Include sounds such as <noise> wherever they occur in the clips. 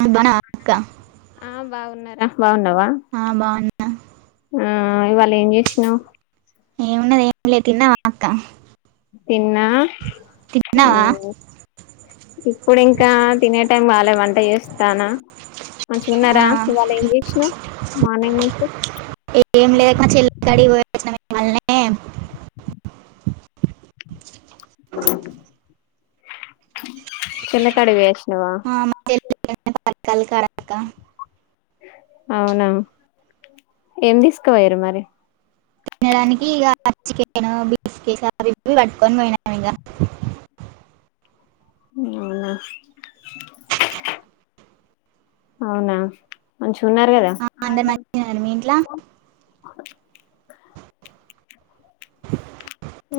బాగున్నవా అక్క ఆ బాగున్నారా బాగున్నావా ఆ బాగున్నా ఆ ఇవ్వాలా ఏం చేసినవ్ ఏమున్నది ఏ లే తిన్నావా అక్క తిన్న ఆ తిన్నావా ఇప్పుడు ఇంకా తినే టైం కాలే వంట చేస్తాన ఆ, మంచిగున్నారా ఇవాళ ఏం చేసినావ్ మార్నింగ్ నుంచి ఏం లేదు అక్క మా చెల్లె కాడికి పోయచ్చినం ఇవ్వాలనే చెల్లె కాడికి పోయచ్చినవా ఆ, <inaudible> అక్క అవునా ఏం తీసుకపోయరు మరి తినడానికి ఇగ చికెను బీస్కిట్స్ అవి ఇవి పట్టుకొని పోయినం ఇగా అవునా అవునా మంచిగా ఉన్నారు కదా ఆ, అందరు మంచిగా ఉన్నారు మీ ఇంట్లో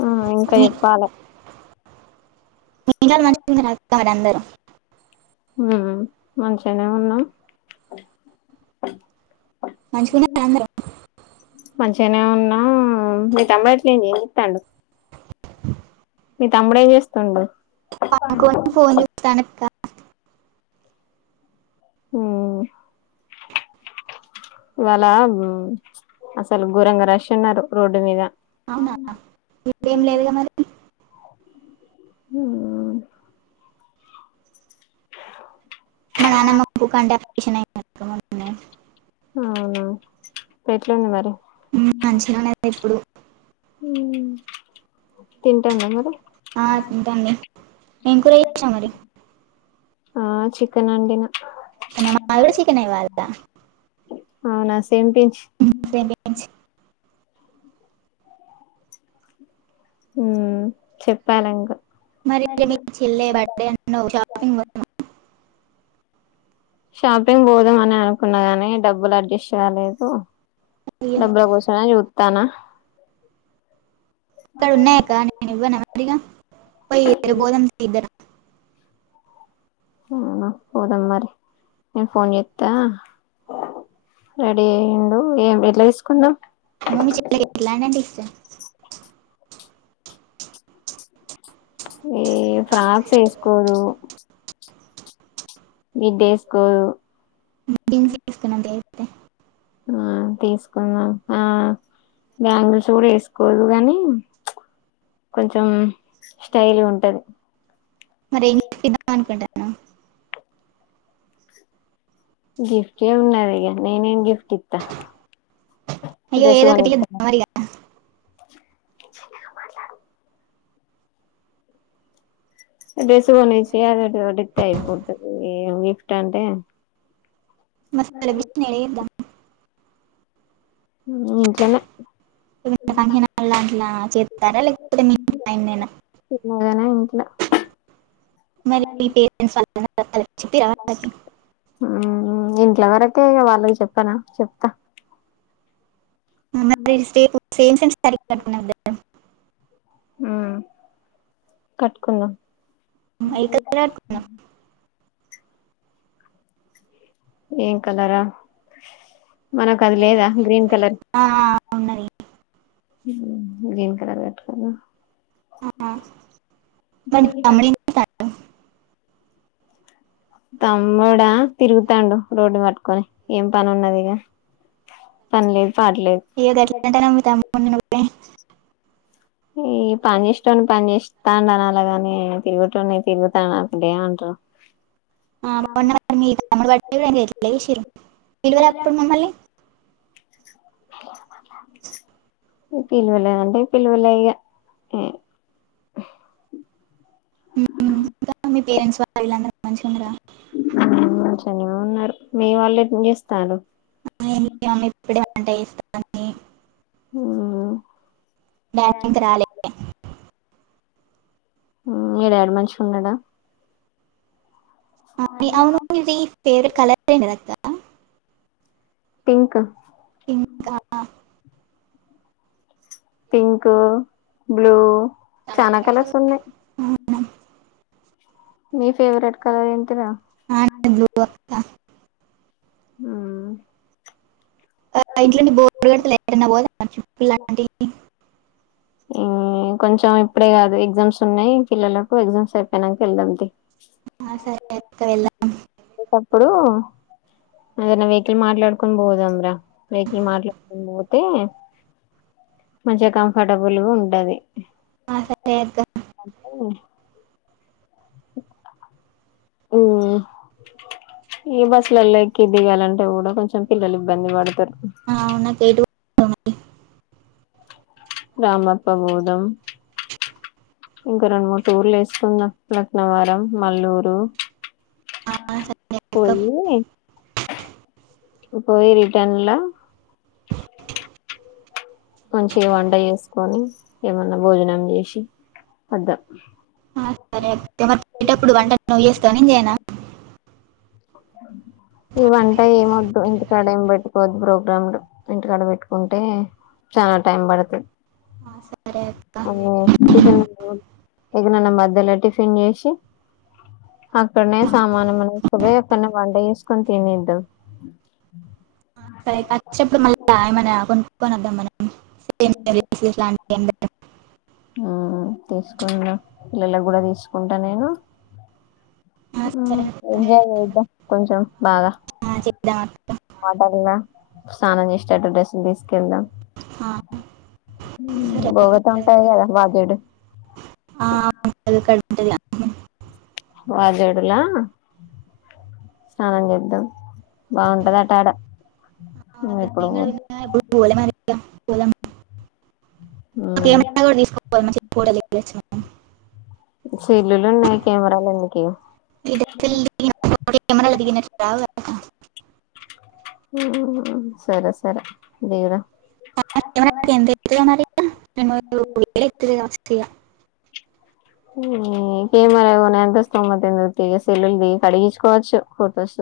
ఆ ఇంకా చెప్పాలే పిల్లలు మంచిగా ఉన్నారా అక్క మరి అందరూ ఉమ్ మంచిగానే ఉన్నాం మంచిగున్నర అందరు మంచిగానే ఉన్నా మీ తమ్మడు ఎట్లా అయ్యింది ఎం చేత్తండు మీ తమ్ముడు చేస్తుండు పనుకొని ఫోన్ చూస్తాను అక్క ఉమ్ ఇవాళ ఉమ్ అసలు ఘోరంగా రష్ ఉన్నారు రోడ్డు మీద అవునా ఇప్పుడేం ఇడేం లేదుగా మరి ఉమ్ మా నానమ్మకు కంటి ఆపరేషన్ ఐయీంది అక్క మొన్ననే అ ఇప్పుడు ఎట్లుంది మరి హ్మ్ మంచిగానే ఉన్నది ఇప్పుడు అ తింటాందా మరి ఆ తింటనంది ఎం కూర చేసినవ్ మరి ఆ చికెన్ వండిన నా మా గూడ చికెన్ ఇవ్వాల అవునా సేమ్ పించ్ పించ్ ఉమ్ చెప్పాలింకా మరి మీ చిల్లేె బర్త్‌డే అన్నావ్ షాపింగ్ పోదామా షాపింగ్ పోదాం అని అనుకున్న గాని డబ్బులు అడ్జస్ట్ కాలేదు డబ్బుల కోసమే చూతన <unintelligible> అక్కడ ఉన్నాయాక్క నేను ఇవ్వన మరిగా <unintelligible> పోయిరు రేప్ పోదాం తియ్ ఇద్ద అవునా పోదాం మరి నేను ఫోన్ జెత్తా రెడీ అయిండు ఏం ఎట్లా తీసుకుందాం <unintelligible> అంటే ఇష్టం ఏ ఫ్రాక్స్ ఎసుకోదు మిడ్డేసుకోదు తే హ్మ్ తీసుకుందాం ఆ బ్యాంగిల్స్ కూడ వేసుకోదు గనీ కొంచెం స్టైల్ గ్ ఉంటది మరి ఏం చేద్దాం అనుకుంటాన్నవ్ గి కే ఉన్నాదిగా నేనేం ఏం గిఫ్ట్ ఇత్త అయ్యో డ్రెస్ ఏదో ఒకటి కొనిత ఇద్దాం మరిగా చి చిన్నగ మాట్లాడు డస్ కొనిస్తే అ అడితేయిపోతది గిఫ్ట్ అంటే <unintelligible> హ్మ్ ఇంట్లనే వి ఫంక్షనాల్ల లాంటిలా చేత్తార లేకపోతే మీ ఇంటి పైన్నేన ల మరి మీ పేరెంట్స్ వాళ్ళ <unintelligible> హ్మ్ ఇంట్లో వరకె వాళ్ళకి చెప్పన చెప్తా మరి రేపు సేమ్ <unintelligible> <unintelligible> హ్మ్ కట్కో ఏ కలర్ కట్టుకున్నాం ఏ కలరా మనక్ అది లేదా గ్రీన్ కలర్ ఆ, ఉన్నది హ్మ్ గ్రీన్ కలర్ కట్కుందాం ఆ, <unintelligible> తమ్ముడా తిరుగుతాండు రోడ్డు పట్టుకొని ఏం పని ఉన్నది ఇగ పనిలేదు పాడులేదు హ్మ్ ఈ పని ఇష్టం పని చేస్తాండు అని అనాలాగాని తిరిగేటోన్ని తిరుగుతాండు అనకుంటే ఏం మంటారు బ్లాంక్ ఆ బగున్న మీ తముడుగాడు ఏం చేయట్లేదు ఎట్లా చేసిర్రు నీల్లు కూడ వత్తున్నాయ్ మల్లి బ్లాంక్ పిలువలే అంటే పిలువలె ఇగ బ్లాంక్ <unintelligible> మీ పేరెంట్స్ వాళ్లాందరు మంచిగున్నర మంచగనే ఉన్నరు మీ వాళ్ళు ఎప్పుడు చేస్తళ్ళు <unintelligible> డాడీ ఇంకా రాలే హ్మ్ మీ <unintelligible> మనిషి ఉన్నడా <unintelligible> పింక్ ఇంకా అవునా? పింకు బ్లూ చానా కలర్స్ ఉన్నయ్ నీ ఫెవరెట్ కలర్ ఏంటి ర ఆ బ్లూ అక్క హ్మ్ ఆ ఇంట్లో బోర్ కొడితే <unintelligible> ఇమ్ ఇంకొంచెం ఇప్పుడే కాదు ఎగ్జామ్స్ ఉన్నాయి పిల్లలకు ఎగ్జామ్స్ అయిపోయినంక ఎళ్దాం తీయ్ ఆ సరె అక్ ఒకప్పుడు ఏదైన వెహికల్ మాట్లాడుకొని బోదాం ర వెహికల్ మాట్లాడుకొని బోతే మచ్ కడవులూ ఉంటది ఆ, సరే అక్క హ్మ్ ఇగ బస్సులల్ల ఎక్కి దిగాలంటే కూడా కొంచెం పిల్లలు ఇబ్బంది పడుతరు అవునక్క కేటు ఆ, రామప్ప పోదం ఇంకా రెండు మూడు టూర్లు ఏసుకుందాం లక్నవరం మల్లూరు సరే అక్క పోయ్యి పోయి రిటర్న్ల మంచిగ వంట చేసుకొని ఏమన్నా భోజనం చేసి వద్దాం ఆ, సరే మరి పోయేటప్పుడు వంట నువ్ చెస్తవ నేన్ చేయనా ఈ వంట ఎంవ్వద్దు ఇంటికాడ ఏం పెట్టుకోవద్దు ప్రోగ్రాంలు ఇంటికాడ పెట్టుకుంటే చానా టైమ్ పడ్తది ఆ, సరే అక్క అదే టిఫిన్ చూడ్ ఎగనన్న మధ్యలా టిఫిన్ చేసి అక్కన్నే సామాన్ ఏమనాతీస్కాపోయి అక్కన్నే వంట చేసుకొని తినేద్దాం సరే అచ్చేటప్పుడు మళ్ళ ఏమైనా కొనుక్కొనద్దాం మనం <inaudible> తీసుకుందాం పిల్లలకి గూడా తీసుకుంటా నేను ఆ, ఉమ్ సరే అక్క ఎంజాయ్ చేద్దాం కొంచెం బాగా ఆ, చేద్దాం అక్క వాటర్లా స్నానం చేశేటట్టు డ్రెస్సులు తీసుకెళ్దాం ఆహ్ బోగత ఉంటాయి కదా వాజేడు ఆ <inaudible> వాజేడులా స్నానం చేద్దాం బాగుంటదంట ఆడ అవునక్క ఇప్పుడు నేన్ గూడ విన్న గాని ఎప్పుడు పోలే మరీ అక్క పోదాం కెమెరా కూడా తీసుకపోదాం మంచిగా ఫోటలు ఎక్కియ్యచ్చు సెల్లులు ఉన్నాయి కెమెరాలు ఎందుకు ఇ <inaudible> కెమరల్ దిడిగిన రావు గా అక్క ఉమ్ సరే సరే దిగుదాం <inaudible> ఎంత మరీ <inaudible> వేలు అయితది కావొచ్చు ఈ కెమరా కోనేంత స్తోమత ఎందూకు తీగా సెల్లులు దిగి కడిగిచుకోవచ్చు ఫో టోస్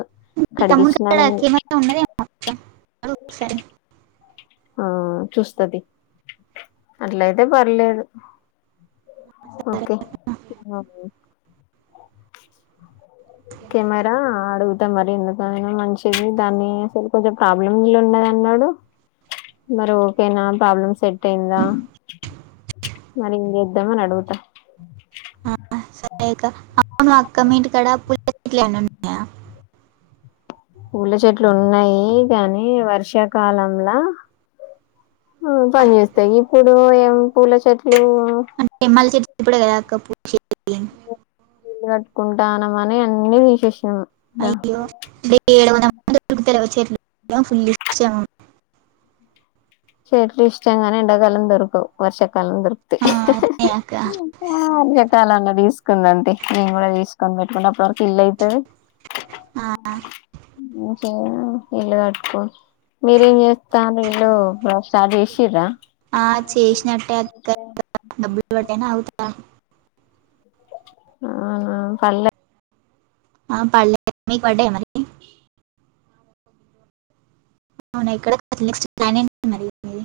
మీ తమ్ముడి కాడ కడిగిచ్చినాని కెమెరా ఉన్నదేమో అక్క అడుగు ఒకసారి ఆ చూస్తతీ అట్లైతే పర్లేదు ఓకే కెమెరా అడుగుతా మరి ఎందుకైనా మంచిది దాన్ని అసలు కొంచం ప్రాబ్లంలో ఉన్నదన్నాడు మరి ఓకేనా ప్రాబ్లమ్ సెటైందా మరెం చేద్దామని అడుగుతా ఆ, సరే అక్క అవును అక్క మీ ఇంటికాడా పూల చెట్లు ఏమన్నా ఉన్నాయ పూల చెట్లు ఉన్నాయి కానీ వర్షాకాలంలా హ్ పని జేస్తాయి ఇప్పుడు ఏం పూలచెట్లు అంటే <unintelligible> ఇల్లు కట్టుకుంటానమని అన్ని తిసేష్నం రా అంతకు <inaudible> చెట్లు ఫుల్ ఇష్టం చెట్లు ఇష్టంగాని ఎండాకాలం దొర్కవు వర్షాకాలం దొరుక్తయి. ఆ, అదే అక్క ఆరికటాల్ అన్న తీసుకుందాం తీయ్ నేను కూడా తీసుకొని పెట్టుకుంటే అప్పడి వరకు ఇల్లైతదీ <unintelligible> ఆ ఒకే ఇల్లు కట్కో మీరేం చేస్తాండ్రు ఇల్లు స్టార్ట్ చేసిర్రా ఆ చేస్నట్టే అక్క <unintelligible> బ్బుల్ వడ్తేనె అవుతయ్ ఆ ఆ ఆ పల్లె ఆ పడ్లే నీక్ పడ్డయా మరి అవున ఎక్కడ నెక్స్ట్ ప్లాన్ ఏంటి మరి నీది.